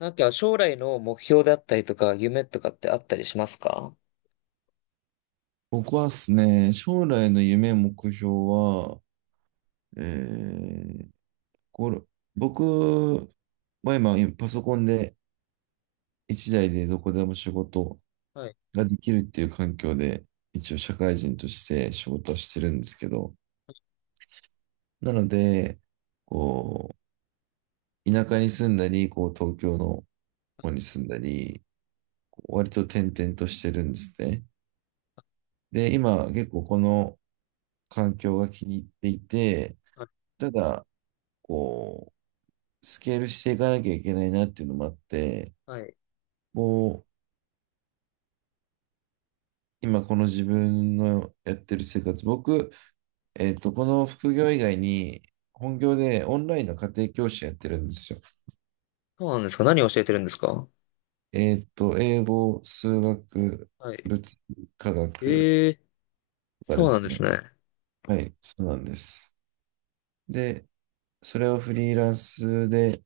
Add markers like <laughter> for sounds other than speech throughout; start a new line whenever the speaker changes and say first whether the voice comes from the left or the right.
left: なんか将来の目標であったりとか、夢とかってあったりしますか？
right: 僕はですね、将来の夢、目標は、えー、これ、僕は今、パソコンで一台でどこでも仕事
left: はい。
right: ができるっていう環境で、一応社会人として仕事はしてるんですけど、なので、こう、田舎に住んだり、こう、東京の方に住んだり、こう割と転々としてるんですね。で、今、結構この環境が気に入っていて、
left: はい。
right: ただ、こう、スケールしていかなきゃいけないなっていうのもあって、
left: はい。
right: もう今この自分のやってる生活、僕、この副業以外に本業でオンラインの家庭教師やってるんですよ。
left: そうなんですか？何を教えてるんですか？
right: 英語、数学、
left: はい。
right: 物理、科学
left: ええ、
right: とかで
left: そうなん
right: す
left: です
right: ね。
left: ね。
right: はい、そうなんです。で、それをフリーランスで、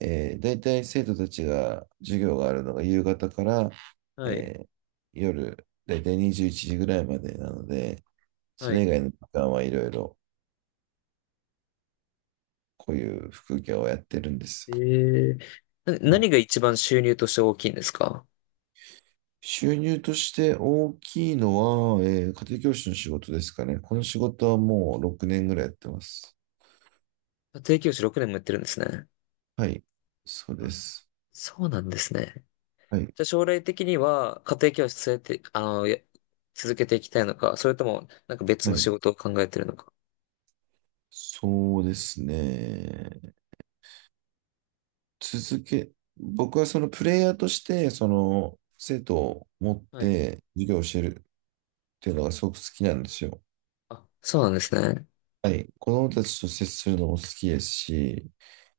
right: 大体生徒たちが授業があるのが夕方から、
left: はい。
right: えー夜、大体21時ぐらいまでなので、そ
left: は
right: れ
left: い。
right: 以外の時間はいろいろこういう副業をやってるんです。
left: ええ、な
right: うん、
left: 何が一番収入として大きいんですか？
right: 収入として大きいのは、家庭教師の仕事ですかね。この仕事はもう6年ぐらいやってます。
left: 家庭教師6年もやってるんですね。
right: はい。そうで
left: あ、
right: す。
left: そうなんですね。
right: はい。
left: じゃあ将来的には家庭教師続けて、あの、続けていきたいのか、それともなんか別
right: は
left: の
right: い。
left: 仕事を考えてるのか。
right: そうですね。続け、僕はそのプレイヤーとして、その生徒を持っ
left: はい。
right: て授業を教えるっていうのがすごく好きなんですよ。
left: あ、そうなんですね。
right: はい。子供たちと接するのも好きですし、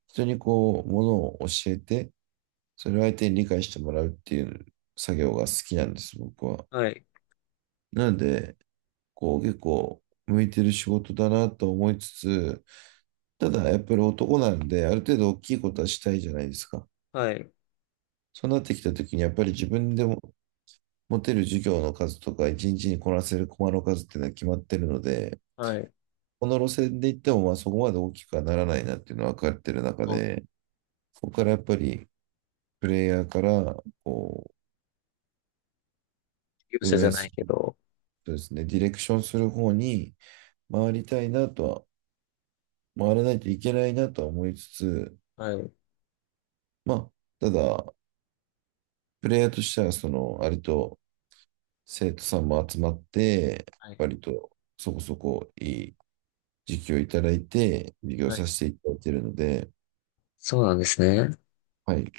right: 人にこう、ものを教えて、それを相手に理解してもらうっていう作業が好きなんです、僕は。
left: はい。
right: なので、こう結構向いてる仕事だなと思いつつ、ただやっぱり男なんで、ある程度大きいことはしたいじゃないですか。
left: はい。
right: そうなってきた時に、やっぱり自分でも持てる授業の数とか、一日にこなせるコマの数っていうのは決まってるので、
left: はい。
right: この路線で行っても、まあそこまで大きくはならないなっていうのは分かってる中
left: あ、
right: で、ここからやっぱりプレイヤーからこ
left: 業
right: う
left: 者
right: 運
left: じゃ
right: 営
left: な
right: す
left: い
right: る、
left: けど。
right: そうですね、ディレクションする方に、回りたいなとは、回らないといけないなとは思いつつ、
left: はい。
right: まあ、ただ、プレイヤーとしては、その、あれと生徒さんも集まって、
left: はい。
right: 割とそこそこいい時期をいただいて、授業
left: は
right: さ
left: い。
right: せていただいているので、
left: そうなんですね。
right: はい、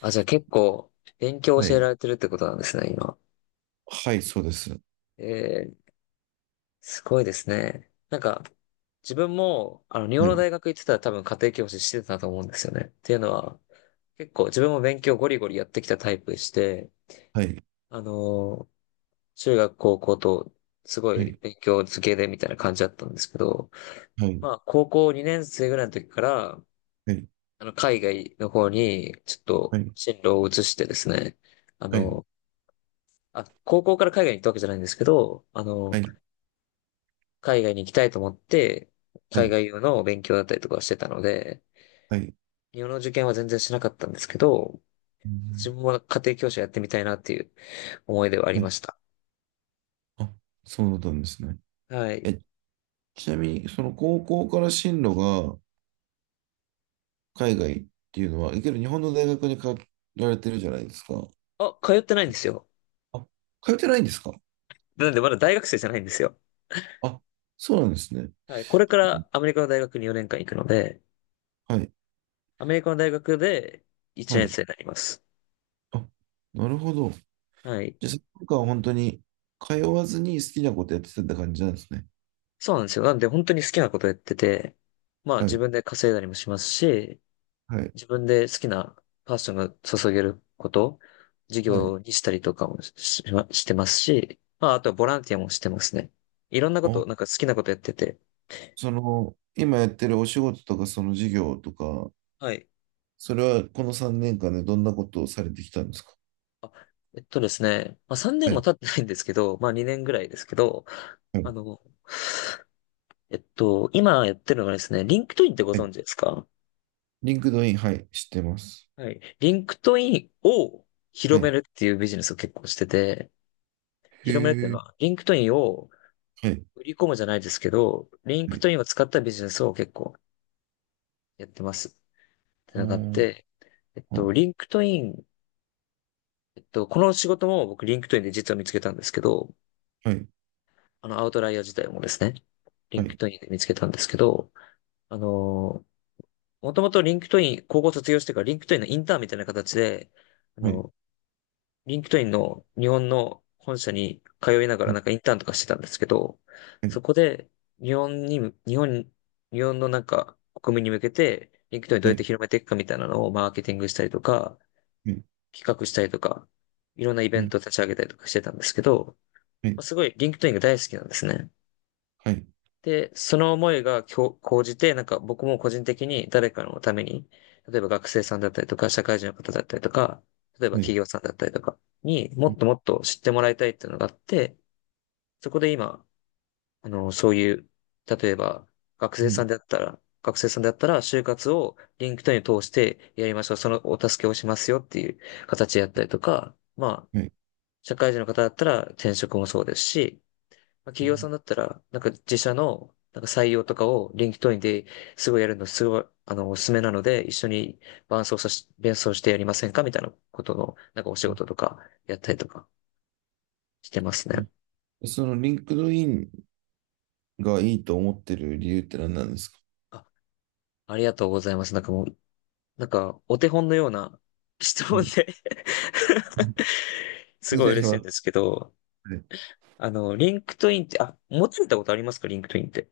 left: あ、じゃあ結構、勉強を
right: は
left: 教えら
right: い、
left: れてるってことなんですね、今。
right: はい、そうです。
left: えー、すごいですね。なんか、自分も、あの、日本
right: は
left: の
right: い、
left: 大学行ってたら多分家庭教師してたと思うんですよね。っていうのは、結構自分も勉強ゴリゴリやってきたタイプでして、
right: はい、
left: あのー、中学、高校と、すご
right: は
left: い
right: い、
left: 勉強漬けでみたいな感じだったんですけど、
right: はい、
left: まあ、高校2年生ぐらいの時から、
right: はい、
left: あの、海外の方に、ちょっ
right: は
left: と、
right: い、
left: 進路を移してですね、あ
right: はい、
left: の、あ、高校から海外に行ったわけじゃないんですけど、あ
right: は
left: の、
right: い、
left: 海外に行きたいと思って、
right: は
left: 海
right: い、
left: 外用の勉強だったりとかしてたので、
right: はい、
left: 日本の受験は全然しなかったんですけど、
right: う
left: 自
right: ん、
left: 分は家庭教師やってみたいなっていう思いではあり
right: は
left: ま
right: い、
left: した。
right: あ、そうだったんですね。
left: はい。
right: え、ちなみに、その高校から進路が、海外っていうのは、いける日本の大学に通られてるじゃないですか。
left: あ、通ってないんですよ。
right: あ、通ってないんですか？
left: なんでまだ大学生じゃないんですよ。
right: あ、そうなんですね。
left: はい。これからアメリカの大学に4年間行くので、
right: はい、
left: アメリカの大学で1
right: は
left: 年
right: い。
left: 生になります。
right: あ、なるほど。
left: はい。
right: じゃあ、その間は本当に通わずに好きなことやってたって感じなんですね。
left: そうなんですよ。なんで本当に好きなことやってて、まあ
right: は
left: 自
right: い、
left: 分で稼いだりもしますし、
right: はい、
left: 自分で好きなパッションが注げること、事
right: はい。
left: 業にしたりとかもししてますし、まああとはボランティアもしてますね。いろんなこ
right: あ、
left: と、なんか好きなことやってて。
right: その、今やってるお仕事とか、その事業とか、
left: はい。
right: それはこの3年間でどんなことをされてきたんですか？
left: あ、えっとですね、まあ3年
right: は
left: も
right: い、
left: 経ってないんですけど、まあ2年ぐらいですけど、
right: は
left: あ
right: い、
left: の、今やってるのがですね、リンクトインってご
right: は
left: 存
right: い。
left: 知ですか？
right: リンクドイン、はい、知ってます。
left: はい。リンクトインを
right: は
left: 広め
right: い。
left: るっていうビジネスを結構してて、広めるってい
right: へ
left: うの
right: え、
left: は、リンクトインを
right: はい、
left: 売り込むじゃないですけど、リン
right: は
left: ク
right: い。
left: トインを使ったビジネスを結構やってますって
right: あ
left: のがあっ
right: ー、
left: て、えっと、
right: あ、
left: リンクトイン、えっと、この仕事も僕リンクトインで実は見つけたんですけど、
right: はい、
left: あの、アウトライヤー自体もですね、リ
right: は
left: ンク
right: い、
left: トインで見つけたんですけど、あの、もともとリンクトイン、高校卒業してからリンクトインのインターンみたいな形で、あ
right: はい、
left: の、リンクトインの日本の本社に通いながら
right: は
left: な
right: い、
left: んかインターンとかしてたんですけど、
right: は
left: そ
right: い、
left: こで日本に、日本、日本のなんか国民に向けて、リンクトインどう
right: は
left: やっ
right: い、
left: て
right: は
left: 広めていくかみたいなのをマーケティングしたりとか、
right: い、
left: 企画したりとか、いろんなイベ
right: う
left: ン
right: ん、
left: ト立ち上げたりとかしてたんですけど、
right: は
left: まあ
right: い、
left: すごいリンクトインが大好きなんですね。
right: はい、
left: で、その思いが今日じて、なんか僕も個人的に誰かのために、例えば学生さんだったりとか、社会人の方だったりとか、例えば
right: はい、
left: 企業さんだったりとかにも
right: う
left: っ
right: ん、
left: ともっと知ってもらいたいっていうのがあって、そこで今、あの、そういう、例えば学生
right: は
left: さ
right: い、
left: んであったら、学生さんであったら、就活をリンクトインを通してやりましょう。そのお助けをしますよっていう形でやったりとか、まあ、
right: はい。
left: 社会人の方だったら転職もそうですし、まあ、
right: う
left: 企業
right: ん、
left: さんだったら、なんか自社のなんか採用とかを LinkedIn ですごいやるのすごい、あの、おすすめなので、一緒に伴奏してやりませんかみたいなことの、なんかお仕
right: うん、
left: 事とかやったりとかしてます
right: う
left: ね。
right: ん、その、リンクドインがいいと思ってる理由って何なんですか？
left: あ、ありがとうございます。なんかもう、なんかお手本のような <laughs> 質
right: は
left: 問
right: い。
left: で <laughs> す
right: に
left: ごい
right: なり
left: 嬉しい
right: ま
left: んです
right: す。
left: けど、
right: はい。
left: あの、LinkedIn って、あ、持ってたことありますか？ LinkedIn って。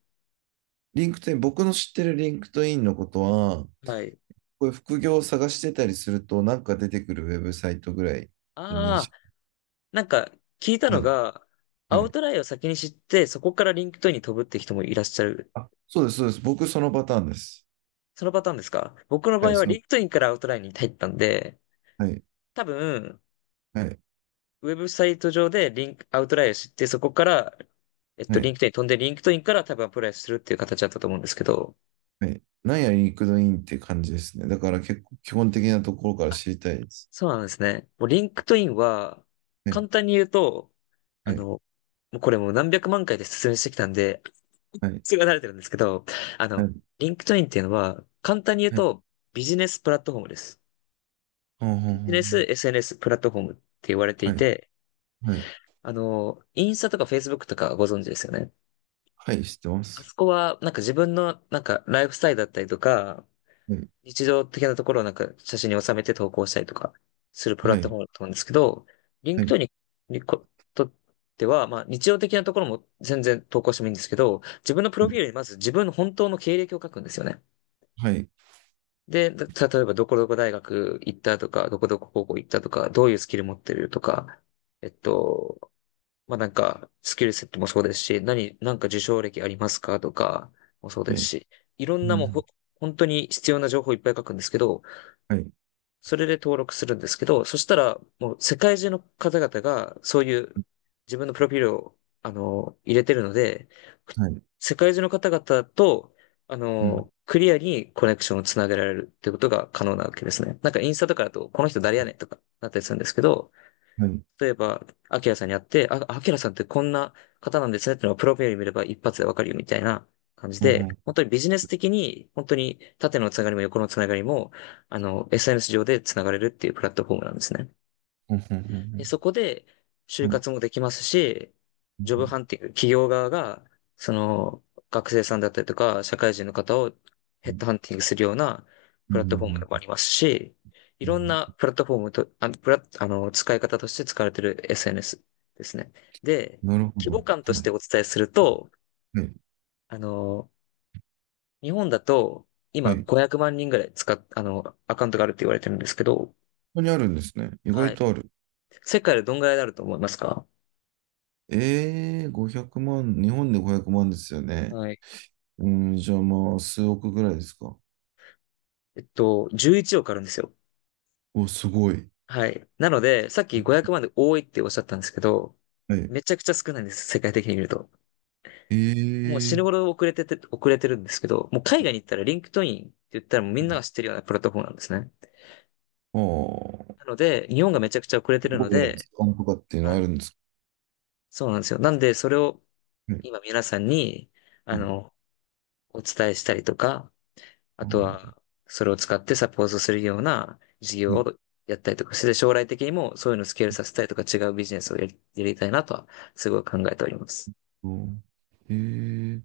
right: リンクトイン、僕の知ってるリンクトインのことは、
left: はい。
right: こういう副業を探してたりすると、なんか出てくるウェブサイトぐらいの認
left: ああ、
right: 識。
left: なんか、聞いた
right: は
left: の
right: い、
left: が、ア
right: は
left: ウ
right: い。
left: トラインを先に知って、そこからリンクトインに飛ぶって人もいらっしゃる。
right: あ、そうです、そうです。僕、そのパターンです。
left: そのパターンですか？僕の
right: は
left: 場
right: い、
left: 合は
right: そ
left: リ
right: の、
left: ンクトインからアウトラインに入ったんで、
right: はい、
left: 多分、
right: はい、
left: ウェブサイト上でリンク、アウトラインを知って、そこから、
right: は
left: リ
right: い。
left: ンクトインに飛んで、リンクトインから多分アプライするっていう形だったと思うんですけど、
right: はい。なんやリンクドインって感じですね。だから結構基本的なところから
left: あ、
right: 知りたいです。
left: そうなんですね。もうリンクトインは、
right: は
left: 簡
right: い、
left: 単に言うと、
right: は
left: あの、
right: い、
left: もうこれもう何百万回で説明してきたんで、
right: はい、
left: すごい慣れてるんですけど、あ
right: は
left: の、
right: い、
left: リンクトインっていうのは、簡単に言う
right: はい、
left: と、ビジネスプラットフォームです。
right: ほんほ
left: ビ
right: んほ
left: ジネス
right: ん、
left: SNS プラットフォームって言われて
right: は
left: い
right: い、
left: て、
right: はい、
left: あの、インスタとかフェイスブックとかご存知ですよね。
right: はい、知ってま
left: あ
right: す。
left: そこは、なんか自分の、なんかライフスタイルだったりとか、
right: はい、
left: 日常的なところをなんか写真に収めて投稿したりとかするプラ
right: は
left: ットフ
right: い、
left: ォームだと思うんですけど、リン
right: は
left: クトイ
right: い、
left: ンににことっては、まあ日常的なところも全然投稿してもいいんですけど、自分のプ
right: は
left: ロフィー
right: い、
left: ルにまず自分の本当の経歴を書くんですよね。
right: はい、
left: で、例えばどこどこ大学行ったとか、どこどこ高校行ったとか、どういうスキル持ってるとか、えっと、まあ、なんか、スキルセットもそうですし、なんか受賞歴ありますかとかもそうです
right: ね、
left: し、いろん
right: う
left: なもうほ、
right: ん、
left: 本当に必要な情報いっぱい書くんですけど、
right: はい、
left: それで登録するんですけど、そしたら、もう世界中の方々が、そういう自分のプロフィールを、あの、入れてるので、
right: はい、
left: 世界中の方々と、あ
right: う
left: の、
right: ん、
left: クリアにコネクションをつなげられるってことが可能なわけですね。なんかインスタとかだと、この人誰やねんとかなったりするんですけど、
right: はい、
left: 例えば、アキラさんに会って、あ、アキラさんってこんな方なんですねっていうのがプロフィール見れば一発でわかるよみたいな感じ
right: ほん
left: で、
right: ほ
left: 本
right: ん
left: 当にビジネス的に、本当に縦のつながりも横のつながりも、あの、SNS 上でつながれるっていうプラットフォームなんですね。
right: ほんほんほ
left: で、
right: ん
left: そこで
right: ほ
left: 就
right: ん、はい、
left: 活もできますし、ジョ
right: うん、
left: ブ
right: うん、
left: ハンティング、企業側が、その、学生さんだったりとか、社会人の方をヘッドハンティングするような
right: う
left: プラットフォームで
right: ん、
left: もありますし、い
right: う
left: ろん
right: ん、
left: なプラットフォームと、あ、あの、使い方として使われている SNS ですね。で、
right: なるほ
left: 規模
right: ど。
left: 感とし
right: はい、
left: てお伝えすると、
right: はい、
left: あの、日本だと、
right: は
left: 今
right: い。こ
left: 500万人ぐらいあの、アカウントがあるって言われてるんですけど、
right: こにあるんですね。意
left: は
right: 外
left: い。
right: とある。
left: 世界でどんぐらいになると思いますか？
right: 500万、日本で500万ですよね。
left: はい。
right: うん、じゃあまあ、数億ぐらいですか？
left: 11億あるんですよ。
right: お、すごい。
left: はい。なので、さっき500万で多いっておっしゃったんですけど、
right: はい。
left: めちゃくちゃ少ないんです、世界的に見ると。
right: え
left: もう
right: え
left: 死ぬほ
right: ー、
left: ど遅れてるんですけど、もう海外に行ったらリンクトインって言ったらもうみ
right: は
left: んな
right: い、
left: が知ってるようなプラットフォームなんですね。
right: ああ、
left: なので、日本がめちゃくちゃ遅れてる
right: ど
left: の
right: こで
left: で、
right: スカンとかっていうの
left: は
right: あ
left: い。
right: るんですか？
left: そうなんですよ。なんで、それを
right: はい。
left: 今皆さんに、あ
right: はい。
left: の、お伝えしたりとか、あと
right: は
left: は、それを使ってサポートするような事
right: い。
left: 業をやったりとかして、将来的にもそういうのをスケールさせたりとか違うビジネスをやりたいなとは、すごい考えております。
right: と、ええ